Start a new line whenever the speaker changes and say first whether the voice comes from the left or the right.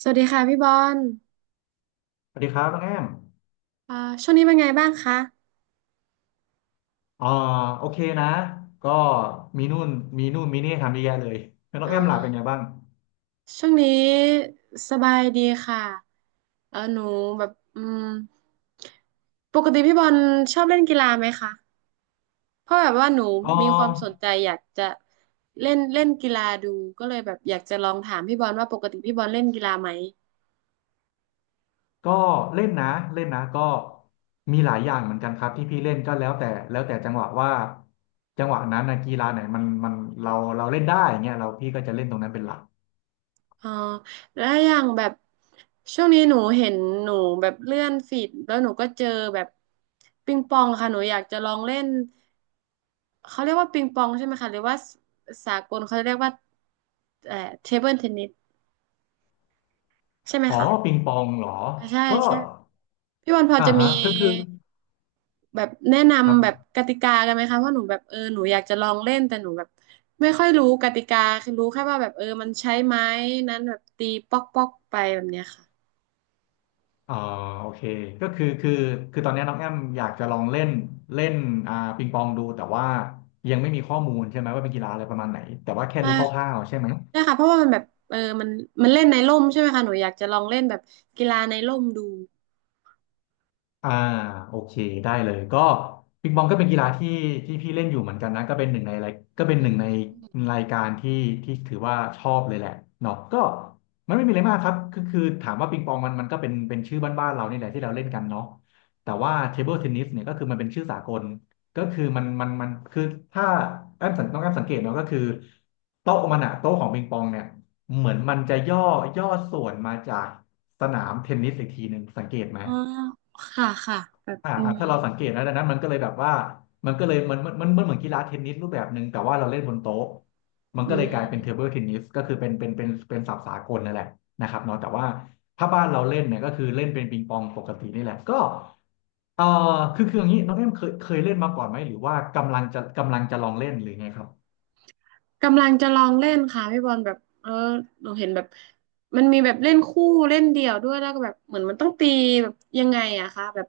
right: สวัสดีค่ะพี่บอล
left: สวัสดีครับน้องแอม
right: อ่าช่วงนี้เป็นไงบ้างคะ
left: อ่าโอเคนะก็มีนู่นมีนู่นมีนี่ทำเยอะแยะเลยแล้วน้อ
right: อ๋
left: ง
right: อ
left: แอมล่ะเป็นไงบ้าง
right: ช่วงนี้สบายดีค่ะเออหนูแบบอืมปกติพี่บอลชอบเล่นกีฬาไหมคะ เพราะแบบว่าหนู
left: อ๋อ
right: มีความสนใจอยากจะเล่นเล่นกีฬาดูก็เลยแบบอยากจะลองถามพี่บอลว่าปกติพี่บอลเล่นกีฬาไหม
left: ก็เล่นนะเล่นนะก็มีหลายอย่างเหมือนกันครับที่พี่เล่นก็แล้วแต่จังหวะว่าจังหวะนั้นนะกีฬาไหนมันเราเราเล่นได้เงี้ยเราพี่ก็จะเล่นตรงนั้นเป็นหลัก
right: อ๋อแล้วอย่างแบบช่วงนี้หนูเห็นหนูแบบเลื่อนฟีดแล้วหนูก็เจอแบบปิงปองค่ะหนูอยากจะลองเล่น เขาเรียกว่าปิงปองใช่ไหมคะหรือว่าสากลเขาเรียกว่าเอ่อเทเบิลเทนนิสใช่ไหม
left: อ๋อ
right: คะ
left: ปิงปองเหรอ
right: อ่าใช่
left: ก็
right: ใช่พี่วันพอ
left: อ่า
right: จะมี
left: ฮะคือ
right: แบบแนะ
left: ครั
right: นำแบบ
left: บ
right: กติกากันไหมคะว่าหนูแบบเออหนูอยากจะลองเล่นแต่หนูแบบไม่ค่อยรู้กติกาคือรู้แค่ว่าแบบเออมันใช้ไม้นั้นแบบตีป๊อกป๊อกไปแบบเนี้ยค่ะ
left: อ๋อโอเคก็คือตอนนี้น้องแอมอยากจะลองเล่นเล่นปิงปองดูแต่ว่ายังไม่มีข้อมูลใช่ไหมว่าเป็นกีฬาอะไรประมาณไหนแต่ว่าแค่
right: ใช่
left: รู้ค
right: ค่ะ
left: ร่าวๆใช่ไหม
right: ใช่ค่ะเพราะว่ามันแบบเออมันเล่นในร่มใช่ไหมคะหนูอยากจะลองเล่นแบบกีฬาในร่มดู
left: อ่าโอเคได้เลยก็ปิงปองก็เป็นกีฬาที่ที่พี่เล่นอยู่เหมือนกันนะก็เป็น
right: อื
left: หนึ่งใน
right: ม
left: รายการที่ที่ถือว่าชอบเลยแหละเนาะก็มันไม่มีอะไรมากครับก็คือถามว่าปิงปองมันก็เป็นชื่อบ้านๆเรานี่แหละที่เราเล่นกันเนาะแต่ว่าเทเบิลเทนนิสเนี่ยก็คือมันเป็นชื่อสากลก็คือมันคือถ้าแอมสังต้องแอมสังเกตเนาะก็คือโต๊ะของปิงปองเนี่ยเหมือนมันจะย่อส่วนมาจากสนามเทนนิสอีกทีหนึ่งสังเกตไหม
right: อ๋อค่ะค่ะแบบ
left: อ่า
right: อื
left: อ่า
right: ม
left: ถ้าเราสังเกตนะดังนั้นมันก็เลยแบบว่ามันก็เลยมันมันเหมือนกีฬาเทนนิสรูปแบบหนึ่งแต่ว่าเราเล่นบนโต๊ะมัน
right: อื
left: ก็เลย
right: ม
left: กลายเป็นเทเบิลเทนนิสก็คือเป็นศัพท์สากลนั่นแหละนะครับเนาะแต่ว่าถ้าบ้านเราเล่นเนี่ยก็คือเล่นเป็นปิงปองปกตินี่แหละก็เอ่อคืออย่างนี้น้องเอ็มเคยเล่นมาก่อนไหมหรือว่ากำลังจะลองเล่นหรือไงครับ
right: กำลังจะลองเล่นค่ะพี่บอลแบบเออเราเห็นแบบมันมีแบบเล่นคู่เล่นเดี่ยวด้วยแล้วก็แบบเหมือนมันต้องตีแบบยังไงอะคะแบบ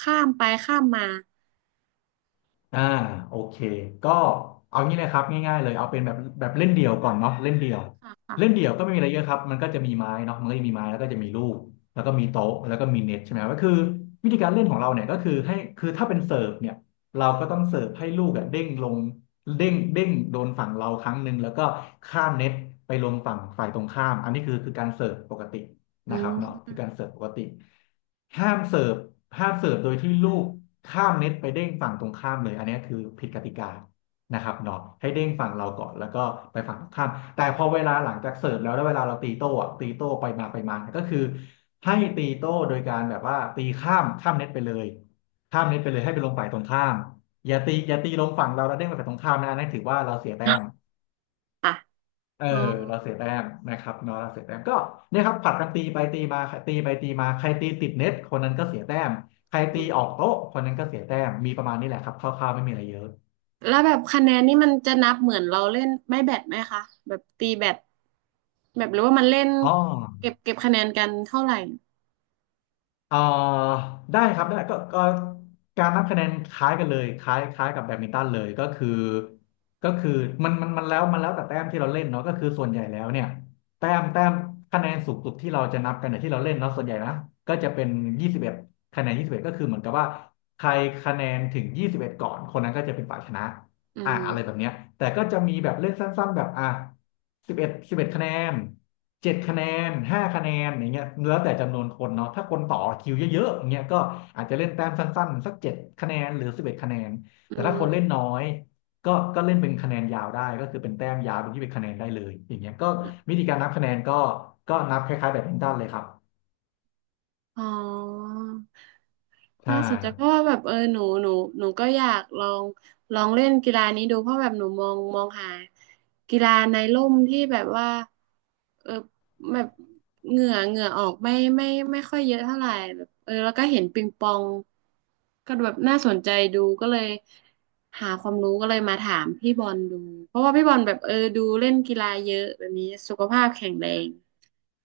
right: ข้ามไปข้ามมา
left: อ่าโอเคก็เอางี้นะครับง่ายๆเลยเอาเป็นแบบเล่นเดี่ยวก่อนเนาะเล่นเดี่ยว
right: ค่ะ
left: เล่น
right: ค่ะ
left: เดี่ยวก็ไม่มีอะไรเยอะครับมันก็จะมีไม้เนาะมันก็จะมีไม้แล้วก็จะมีลูกแล้วก็มีโต๊ะแล้วก็มีเน็ตใช่ไหมก็คือวิธีการเล่นของเราเนี่ยก็คือให้คือถ้าเป็นเสิร์ฟเนี่ยเราก็ต้องเสิร์ฟให้ลูกอะเด้งลงเด้งโดนฝั่งเราครั้งหนึ่งแล้วก็ข้ามเน็ตไปลงฝั่งฝ่ายตรงข้ามอันนี้คือการเสิร์ฟปกติ
right: อื
left: นะครับเนาะคือการ
right: ม
left: เสิร์ฟปกติห้ามเสิร์ฟห้ามเสิร์ฟโดยที่ลูกข้ามเน็ตไปเด้งฝั่งตรงข้ามเลยอันนี้คือผิดกติกานะครับเนาะให้เด้งฝั่งเราก่อนแล้วก็ไปฝั่งตรงข้ามแต่พอเวลาหลังจากเสิร์ฟแล้วเวลาเราตีโต้อะตีโต้ไปมาไปมาก็คือให้ตีโต้โดยการแบบว่าตีข้ามเน็ตไปเลยข้ามเน็ตไปเลยให้ไปลงฝ่ายตรงข้ามอย่าตีลงฝั่งเราแล้วเด้งไปฝั่งตรงข้ามนะนั่นถือว่าเราเสียแต้ม
right: ค่ะ
left: เออ
right: อ๋อ
left: เราเสียแต้มนะครับเนาะเราเสียแต้มก็เนี่ยครับผลัดกันตีไปตีมาใครตีไปตีมาใครตีติดเน็ตคนนั้นก็เสียแต้มใครตี
right: อืม
left: ออกโต๊ะคนนั้นก็เสียแต้มมีประมาณนี้แหละครับคร่าวๆไม่มีอะไรเยอะ
right: แล้วแบบคะแนนนี่มันจะนับเหมือนเราเล่นไม่แบดไหมคะแบบตีแบดแบบหรือว่ามันเล่น
left: อ๋อ
right: เก็บคะแนนกันเท่าไหร่
left: เอ่อได้ครับได้ก็การนับคะแนนคล้ายกันเลยคล้ายกับแบดมินตันเลยก็คือมันแล้วแต่แต้มที่เราเล่นเนาะก็คือส่วนใหญ่แล้วเนี่ยแต้มคะแนนสูงสุดที่เราจะนับกันเนี่ยที่เราเล่นเนาะส่วนใหญ่นะก็จะเป็นยี่สิบเอ็ดคะแนนยี่สิบเอ็ดก็คือเหมือนกับว่าใครคะแนนถึงยี่สิบเอ็ดก่อนคนนั้นก็จะเป็นฝ่ายชนะ
right: อื
left: อ่ะ
right: ม
left: อะไรแบบเนี้ยแต่ก็จะมีแบบเลขสั้นๆแบบอ่ะสิบเอ็ดคะแนนเจ็ดคะแนนห้าคะแนนอย่างเงี้ยแล้วแต่จำนวนคนเนาะถ้าคนต่อคิวเยอะๆอย่างเงี้ยก็อาจจะเล่นแต้มสั้นๆสักเจ็ดคะแนนหรือสิบเอ็ดคะแนน
right: อื
left: แต่ถ้าคนเล่นน้อ
right: ม
left: ยก็เล่นเป็นคะแนนยาวได้ก็คือเป็นแต้มยาวเป็นที่เป็นคะแนนได้เลยอย่างเงี้ยก็วิธีการนับคะแนนก็นับคล้ายๆแบดมินตันเลยครับ
right: อ๋อ
left: ใช่
right: น่าสนใจเพราะว่าแบบเออหนูก็อยากลองเล่นกีฬานี้ดูเพราะแบบหนูมองหากีฬาในร่มที่แบบว่าเออแบบเหงื่อออกไม่ค่อยเยอะเท่าไหร่แบบเออแล้วก็เห็นปิงปองก็แบบน่าสนใจดูก็เลยหาความรู้ก็เลยมาถามพี่บอลดูเพราะว่าพี่บอลแบบเออดูเล่นกีฬาเยอะแบบนี้สุขภาพแข็งแรง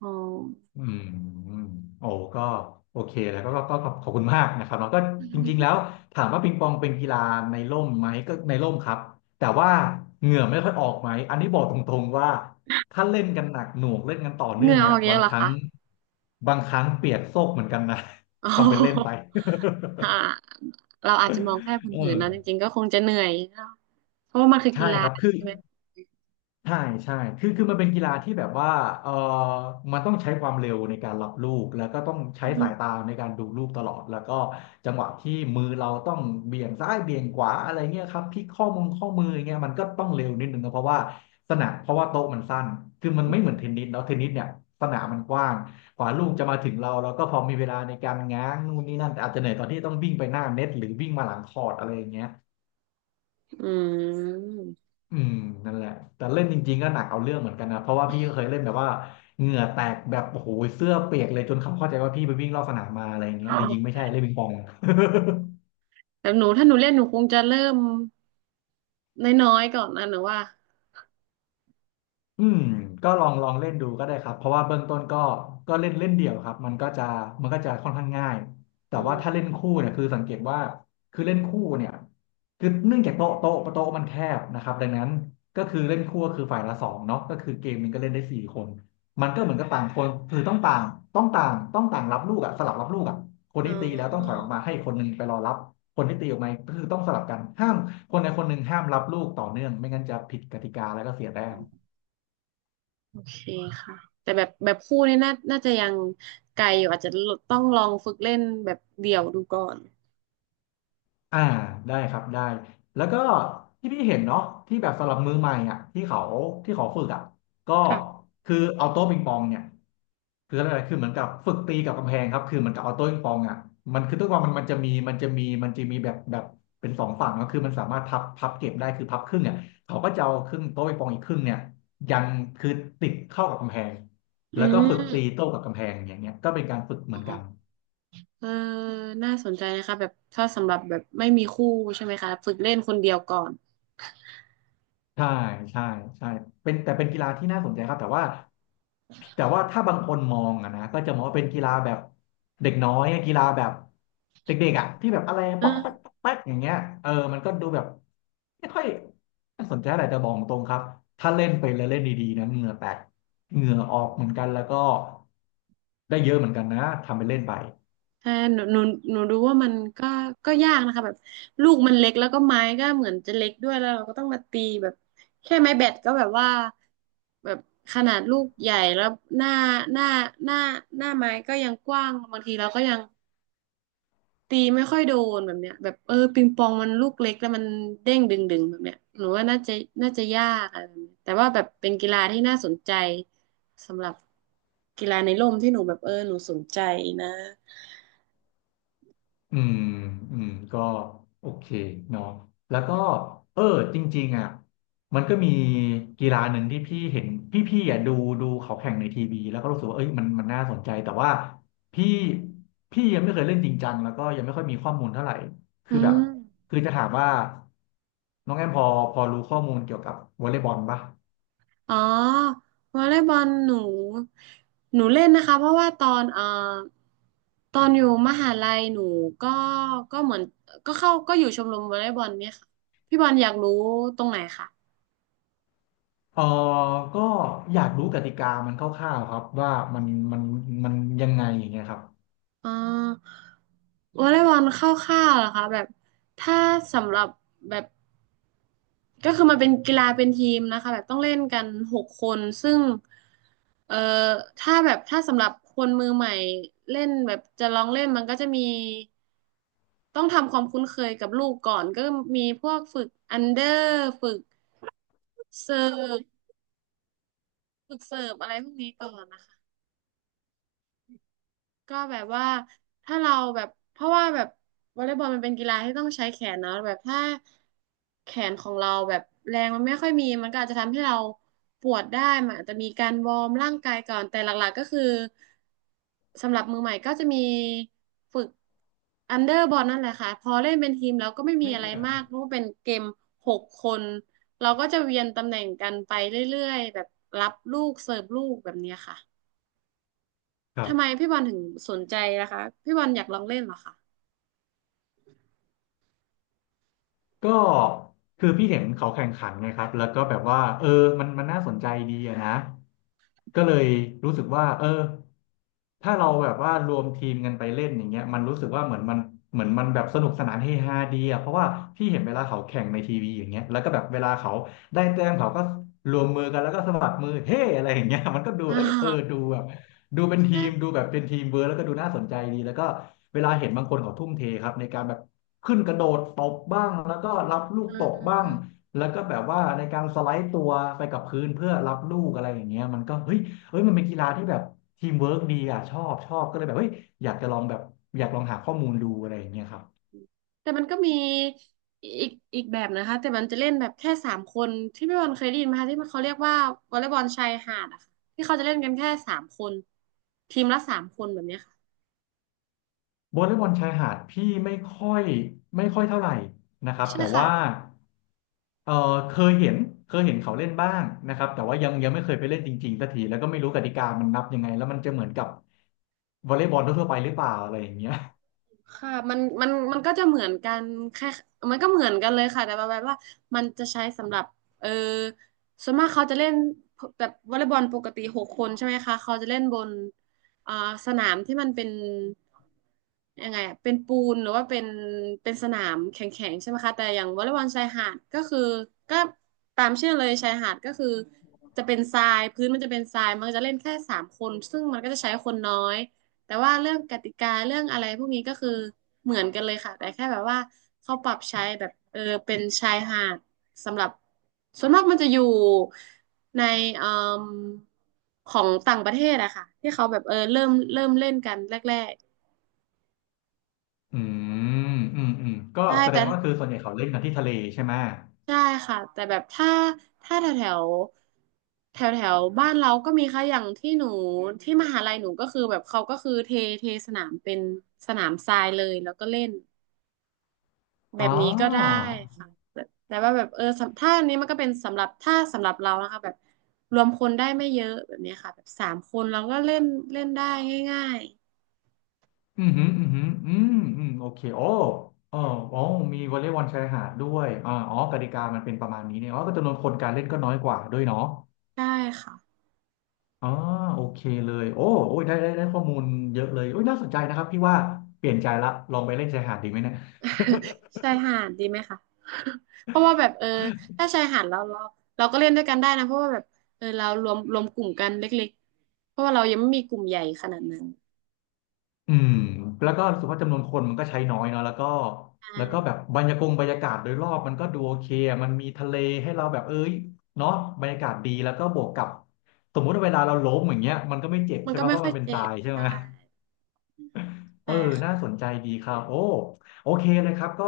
right: อ๋อ
left: อืมโอ้ก็โอเคแล้วก็ขอบคุณมากนะครับแล้วก็จริงๆแล้วถามว่าปิงปองเป็นกีฬาในร่มไหมก็ในร่มครับแต่ว่าเหงื่อไม่ค่อยออกไหมอันนี้บอกตรงๆว่าถ้าเล่นกันหนักหน่วงเล่นกันต่อ
right: เห
left: เนื่อง
right: งื่ออ
left: เนี่ย
right: อกเย
left: บา
right: อะ
left: ง
right: เหร
left: ค
right: อ
left: รั้ง
right: คะ
left: บางครั้งเปียกโซกเหมือนกันนะ
right: โอ้
left: ทำเป็นเล่นไป
right: โหอ่ะ เราอาจจะมองแค่ เผิ
left: เอ
right: น
left: อ
right: ๆนะจริงๆก็คงจะเหนื่อยเนอะเพราะว่ามันคือกี
left: ใช่
right: ฬา
left: ครับคือ
right: ใช่ไหม
left: ใช่ใช่ คือมันเป็นกีฬาที่แบบว่าเออมันต้องใช้ความเร็วในการรับลูกแล้วก็ต้อง
right: อื
left: ใช้สายตา
right: ม
left: ในการดูลูกตลอดแล้วก็จังหวะที่มือเราต้องเบี่ยงซ้ายเบี่ยงขวาอะไรเงี้ยครับพลิกข้อมืออย่างเงี้ยมันก็ต้องเร็วนิดนึงนะเพราะว่าสนามเพราะว่าโต๊ะมันสั้นคือมันไม่เหมือนเทนนิสเนาะเทนนิสเนี่ยสนามมันกว้างกว่าลูกจะมาถึงเราแล้วก็พอมีเวลาในการง้างนู่นนี่นั่นแต่อาจจะเหนื่อยตอนที่ต้องวิ่งไปหน้าเน็ตหรือวิ่งมาหลังคอร์ตอะไรอย่างเงี้ย
right: อืม
left: อืมนั่นแหละแต่เล่นจริงๆก็หนักเอาเรื่องเหมือนกันนะเพราะว่าพี่ก็เคยเล่นแบบว่าเหงื่อแตกแบบโอ้โหเสื้อเปียกเลยจนเขาเข้าใจว่าพี่ไปวิ่งรอบสนามมาอะไรอย่างเงี้ยจริงๆไม่ใช่เล่นปิงปอง
right: แต่หนูถ้าหนูเล่นหนูคงจะเริ่มน้อยๆก่อนนะหนูว่า
left: อืมก็ลองเล่นดูก็ได้ครับเพราะว่าเบื้องต้นก็ก็เล่นเล่นเดี่ยวครับมันก็จะค่อนข้างง่ายแต่
right: อื
left: ว่า
right: ม
left: ถ้าเล่นคู่เนี่ยคือสังเกตว่าคือเล่นคู่เนี่ยคือเนื่องจากโต๊ะมันแคบนะครับดังนั้นก็คือเล่นคู่ก็คือฝ่ายละสองเนาะก็คือเกมมันงก็เล่นได้สี่คนมันก็เหมือนกับต่างคนคือต้องต่างต้องต่างต้องต่างรับลูกอะสลับรับลูกอะคน
right: อ๋
left: ที่ตีแล้วต้องถ
right: อ
left: อยออกมาให้คนหนึงไปรอรับคนที่ตีออกมาก็คือต้องสลับกันห้ามคนใดคนหนึ่งห้ามรับลูกต่อเนื่องไม่งั้นจะผิดกติกาแล้วก็เสียแต้ม
right: โอเคค่ะ แต่แบบคู่นี่น่าจะยังไกลอยู่อาจจะต้องลองฝึกเล่นแบบเดี่ยวดูก่อน
left: อ่าได้ครับได้แล้วก็ที่พี่เห็นเนาะที่แบบสำหรับมือใหม่อ่ะที่เขาที่เขาฝึกอ่ะก็
right: ค่ะ
left: คือเอาโต๊ะปิงปองเนี่ยคืออะไรคือเหมือนกับฝึกตีกับกำแพงครับคือเหมือนกับเอาโต๊ะปิงปองอ่ะมันคือตัวมันมันจะมีแบบเป็นสองฝั่งก็คือมันสามารถพับเก็บได้คือพับครึ่งเนี่ยเขาก็จะเอาครึ่งโต๊ะปิงปองอีกครึ่งเนี่ยยังคือติดเข้ากับกำแพง
right: อื
left: แล้วก็
right: ม
left: ฝึกตีโต้กับกำแพงอย่างเงี้ยก็เป็นการฝึกเห
right: อ๋
left: มือนกัน
right: อ เออน่าสนใจนะคะแบบถ้าสำหรับแบบไม่มีคู่ใช่ไหมคะฝึกเล่นคนเดียวก่อน
left: ใช่ใช่ใช่เป็นแต่เป็นกีฬาที่น่าสนใจครับแต่ว่าถ้าบางคนมองอะนะก็จะมองว่าเป็นกีฬาแบบเด็กน้อยอะกีฬาแบบเด็กๆอะที่แบบอะไรป๊อกแป๊ก
right: อ่า
left: ป๊อกแป๊กอย่างเงี้ยเออมันก็ดูแบบไม่ค่อยน่าสนใจอะไรแต่บอกตรงครับถ้าเล่นไปแล้วเล่นดีๆนะเหงื่อแตกเหงื่อออกเหมือนกันแล้วก็ได้เยอะเหมือนกันนะทำไปเล่นไป
right: แต่หนูดูว่ามันก็ก็ยากนะคะแบบลูกมันเล็กแล้วก็ไม้ก็เหมือนจะเล็กด้วยแล้วเราก็ต้องมาตีแบบแค่ไม้แบตก็แบบว่าแบบขนาดลูกใหญ่แล้วหน้าหน้าหน้าหน้าไม้ก็ยังกว้างบางทีเราก็ยัง ตีไม่ค่อยโดนแบบเนี้ยแบบเออปิงปองมันลูกเล็กแล้วมันเด้งดึงแบบเนี้ยหนูว่าน่าจะยากอะไรแบบเนี้ยแต่ว่าแบบเป็นกีฬาที่น่าสนใจสำหรับกีฬาในร่มที่หนูแบบเออหนูสนใจนะ
left: อืมอืมก็โอเคเนาะแล้วก็เออจริงๆอ่ะมันก็มีกีฬาหนึ่งที่พี่เห็นพี่อ่ะดูเขาแข่งในทีวีแล้วก็รู้สึกว่าเอ้ยมันน่าสนใจแต่ว่าพี่พี่ยังไม่เคยเล่นจริงจังแล้วก็ยังไม่ค่อยมีข้อมูลเท่าไหร่คือ
right: อื
left: แบบ
right: ม
left: คือจะถามว่าน้องแอมพอรู้ข้อมูลเกี่ยวกับวอลเลย์บอลปะ
right: อ๋อวอลเลย์บอลหนูเล่นนะคะเพราะว่าตอนตอนอยู่มหาลัยหนูก็ก็เหมือนก็เข้าก็อยู่ชมรมวอลเลย์บอลเนี่ยค่ะพี่บอลอยากรู้ตรงไหนคะ
left: เออก็อยากรู้กติกามันคร่าวๆครับว่ามันมันยังไงอย่างเงี้ยครับ
right: อ่าวอลเลย์บอลคร่าวๆเหรอคะแบบถ้าสำหรับแบบก็คือมันเป็นกีฬาเป็นทีมนะคะแบบต้องเล่นกันหกคนซึ่งเอ่อถ้าแบบถ้าสำหรับคนมือใหม่เล่นแบบจะลองเล่นมันก็จะมีต้องทำความคุ้นเคยกับลูกก่อนก็มีพวกฝึกอันเดอร์ฝึกเซิร์ฟฝึกเสิร์ฟอะไรพวกนี้ก่อนนะคะ ก็แบบว่าถ้าเราแบบเพราะว่าแบบวอลเลย์บอลมันเป็นกีฬาที่ต้องใช้แขนเนาะแบบถ้าแขนของเราแบบแรงมันไม่ค่อยมีมันก็อาจจะทำให้เราปวดได้มันอาจจะมีการวอร์มร่างกายก่อนแต่หลักๆก็คือสำหรับมือใหม่ก็จะมีฝึกอันเดอร์บอลนั่นแหละค่ะพอเล่นเป็นทีมแล้วก็ไม่มี
left: ไม่
right: อะไร
left: เน
right: มากเพราะว่าเป็นเกมหกคนเราก็จะเวียนตำแหน่งกันไปเรื่อยๆแบบรับลูกเสิร์ฟลูกแบบเนี้ยค่ะ
left: ครั
right: ทำไม
left: บ
right: พี่บอลถึงสนใจนะคะพี่บอลอยากลองเล่นเหรอคะ
left: ก็คือพี่เห็นเขาแข่งขันไงครับแล้วก็แบบว่าเออมันน่าสนใจดีอะนะก็เลยรู้สึกว่าเออถ้าเราแบบว่ารวมทีมกันไปเล่นอย่างเงี้ยมันรู้สึกว่าเหมือนมันเหมือนมันแบบสนุกสนานเฮฮาดีอะเพราะว่าพี่เห็นเวลาเขาแข่งในทีวีอย่างเงี้ยแล้วก็แบบเวลาเขาได้แต้มเขาก็รวมมือกันแล้วก็สะบัดมือเฮ้อะไรอย่างเงี้ยมันก็ดู
right: อ่า
left: เอ้ยเออดูแบบดูเป็น ที
right: ใช่
left: มดูแบบเป็นทีมเวิร์กแล้วก็ดูน่าสนใจดีแล้วก็เวลาเห็นบางคนเขาทุ่มเทครับในการแบบ ขึ้นกระโดดตบบ้างแล้วก็รับลูก
right: อ่
left: ตกบ้าง
right: า
left: แล้วก็แบบว่าในการสไลด์ตัวไปกับพื้นเพื่อรับลูกอะไรอย่างเงี้ยมันก็เฮ้ยมันเป็นกีฬาที่แบบทีมเวิร์กดีอ่ะชอบก็เลยแบบเฮ้ยอยากจะลองแบบอยากลองหาข้อมูลดูอะไรอย่างเงี้ยครับ
right: แต่มันก็มีอีกอีกแบบนะคะแต่มันจะเล่นแบบแค่สามคนที่พี่บอลเคยได้ยินไหมคะที่มันเขาเรียกว่าวอลเลย์บอลชายหาดอะค่ะที่เขาจะเล่นกันแค่สามคนทีมละสามคนแบบเนี้ยค่ะ
left: วอลเลย์บอลชายหาดพี่ไม่ค่อยเท่าไหร่นะครับ
right: ใช่
left: แต่
right: ค่ะ
left: ว่าเออเคยเห็นเคยเห็นเขาเล่นบ้างนะครับแต่ว่ายังไม่เคยไปเล่นจริงๆสักทีแล้วก็ไม่รู้กติกามันนับยังไงแล้วมันจะเหมือนกับวอลเลย์บอลทั่วๆไปหรือเปล่าอะไรอย่างเงี้ย
right: ค่ะมันก็จะเหมือนกันแค่มันก็เหมือนกันเลยค่ะแต่ประมาณว่ามันจะใช้สำหรับเออส่วนมากเขาจะเล่นแบบวอลเลย์บอลปกติหกคนใช่ไหมคะเขาจะเล่นบนอ่าสนามที่มันเป็นยังไงอะเป็นปูนหรือว่าเป็นเป็นสนามแข็งๆใช่ไหมคะแต่อย่างวอลเลย์บอลชายหาดก็คือก็ตามชื่อเลยชายหาดก็คือจะเป็นทรายพื้นมันจะเป็นทรายมันก็จะเล่นแค่สามคนซึ่งมันก็จะใช้คนน้อย แต่ว่าเรื่องกติกาเรื่องอะไรพวกนี้ก็คือเหมือนกันเลยค่ะแต่แค่แบบว่าเขาปรับใช้แบบเป็นชายหาดสำหรับส่วนมากมันจะอยู่ในเอ่มของต่างประเทศอะค่ะที่เขาแบบเริ่มเล่นกันแรก
left: อืมอืมก็
right: ๆใช่
left: แสด
right: แต่
left: งว่าคือส่วนใหญ่เขาเล่นกันที่ทะเลใช่ไหม
right: ใช่ค่ะแต่แบบถ้าแถวแถวแถวแถวบ้านเราก็มีค่ะอย่างที่หนูที่มหาลัยหนูก็คือแบบเขาก็คือเทสนามเป็นสนามทรายเลยแล้วก็เล่น แบ
left: อ๋
right: บ
left: อ
right: นี้ก็ได้ค่ะแต่แต่ว่าแบบสำถ้าอันนี้มันก็เป็นสำหรับถ้าสำหรับเรานะคะแบบรวมคนได้ไม่เยอะแบบนี้ค่ะแบบสามคนเราก็เล่นเล่นได้ง่าย
left: อืมอหืมออืมอหืมออืมอืมโอเคโอ้อ๋ออ๋อมีวอลเลย์บอลชายหาดด้วยอ๋อกติกามันเป็นประมาณนี้เนี่ยอ๋อก็จำนวนคนการเล่นก็น้อยกว่าด้วยเนาะ
right: ๆได้ค่ะ
left: อ๋อโอเคเลยโอ้โอ้ยได้ข้อมูลเยอะเลยโอ้ยน่าสนใจนะครับพี่ว่าเปลี่ยนใจละ ลองไปเล่นชายหาดดีไหมเนี่ย
right: ชายหาดดีไหมคะ เพราะว่าแบบถ้าชายหาดเราเราก็เล่นด้วยกันได้นะเพราะว่าแบบเรารวมกลุ่มกันเล็กๆเพราะว่าเรายังไม่มีกลุ่มใหญ่ขนาดนั้น
left: อืมแล้วก็รู้สึกว่าจำนวนคนมันก็ใช้น้อยเนาะแล้วก็
right: ใช่
left: แล้วก็แบบบรรยากงบรรยากาศโดยรอบมันก็ดูโอเคอะมันมีทะเลให้เราแบบเอ้ยเนาะบรรยากาศดีแล้วก็บวกกับสมมุติว่าเวลาเราล้มอย่างเงี้ยมันก็ไม่เจ็บ
right: มัน
left: ใช่
right: ก็
left: ปะ
right: ไม่
left: เพราะ
right: ค่อ
left: มั
right: ย
left: นเป็น
right: เจ็
left: ทรา
right: บ
left: ยใช่
right: ใช่
left: ไหม เอ
right: ใช่
left: อ น่า
right: ค่ะ
left: สนใจดีครับโอ้โอเคเลยครับก็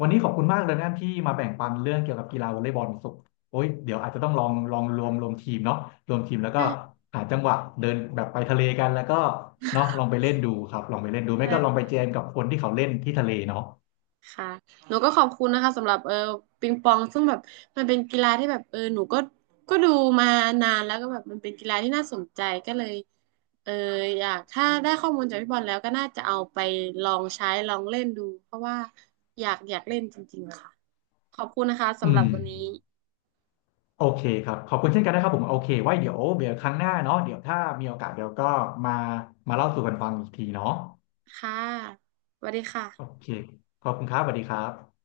left: วันนี้ขอบคุณมากเลยนะที่มาแบ่งปันเรื่องเกี่ยวกับกีฬาวอลเลย์บอลสุกโอ้ยเดี๋ยวอาจจะต้องลองรวมทีมเนาะรวมทีมแล้วก็
right: ใช่
left: หาจังหวะเดินแบบไปทะเลกันแล้วก็เนาะลองไปเล่นดูครับลองไปเล่นดูไม่
right: ใช่
left: ก็ลองไปแจ
right: ค่ะ
left: มกับคนที่เขาเล่นที่ทะเลเนาะ
right: ค่ะหนูก็ขอบคุณนะคะสำหรับปิงปองซึ่งแบบมันเป็นกีฬาที่แบบหนูก็ก็ดูมานานแล้วก็แบบมันเป็นกีฬาที่น่าสนใจก็เลยเอออยากถ้าได้ข้อมูลจากพี่บอลแล้วก็น่าจะเอาไปลองใช้ลองเล่นดูเพราะว่าอยากเล่นจริงๆค่ะขอบคุณนะคะ
left: อื
right: สำหรั
left: ม
right: บวันนี้
left: โอเคครับขอบคุณเช่นกันนะครับผมโอเคไว้เดี๋ยวครั้งหน้าเนาะเดี๋ยวถ้ามีโอกาสเดี๋ยวก็มามาเล่าสู่กันฟังอีกทีเนาะ
right: ค่ะสวัสดีค่ะ
left: โอเคขอบคุณครับสวัสดีครับ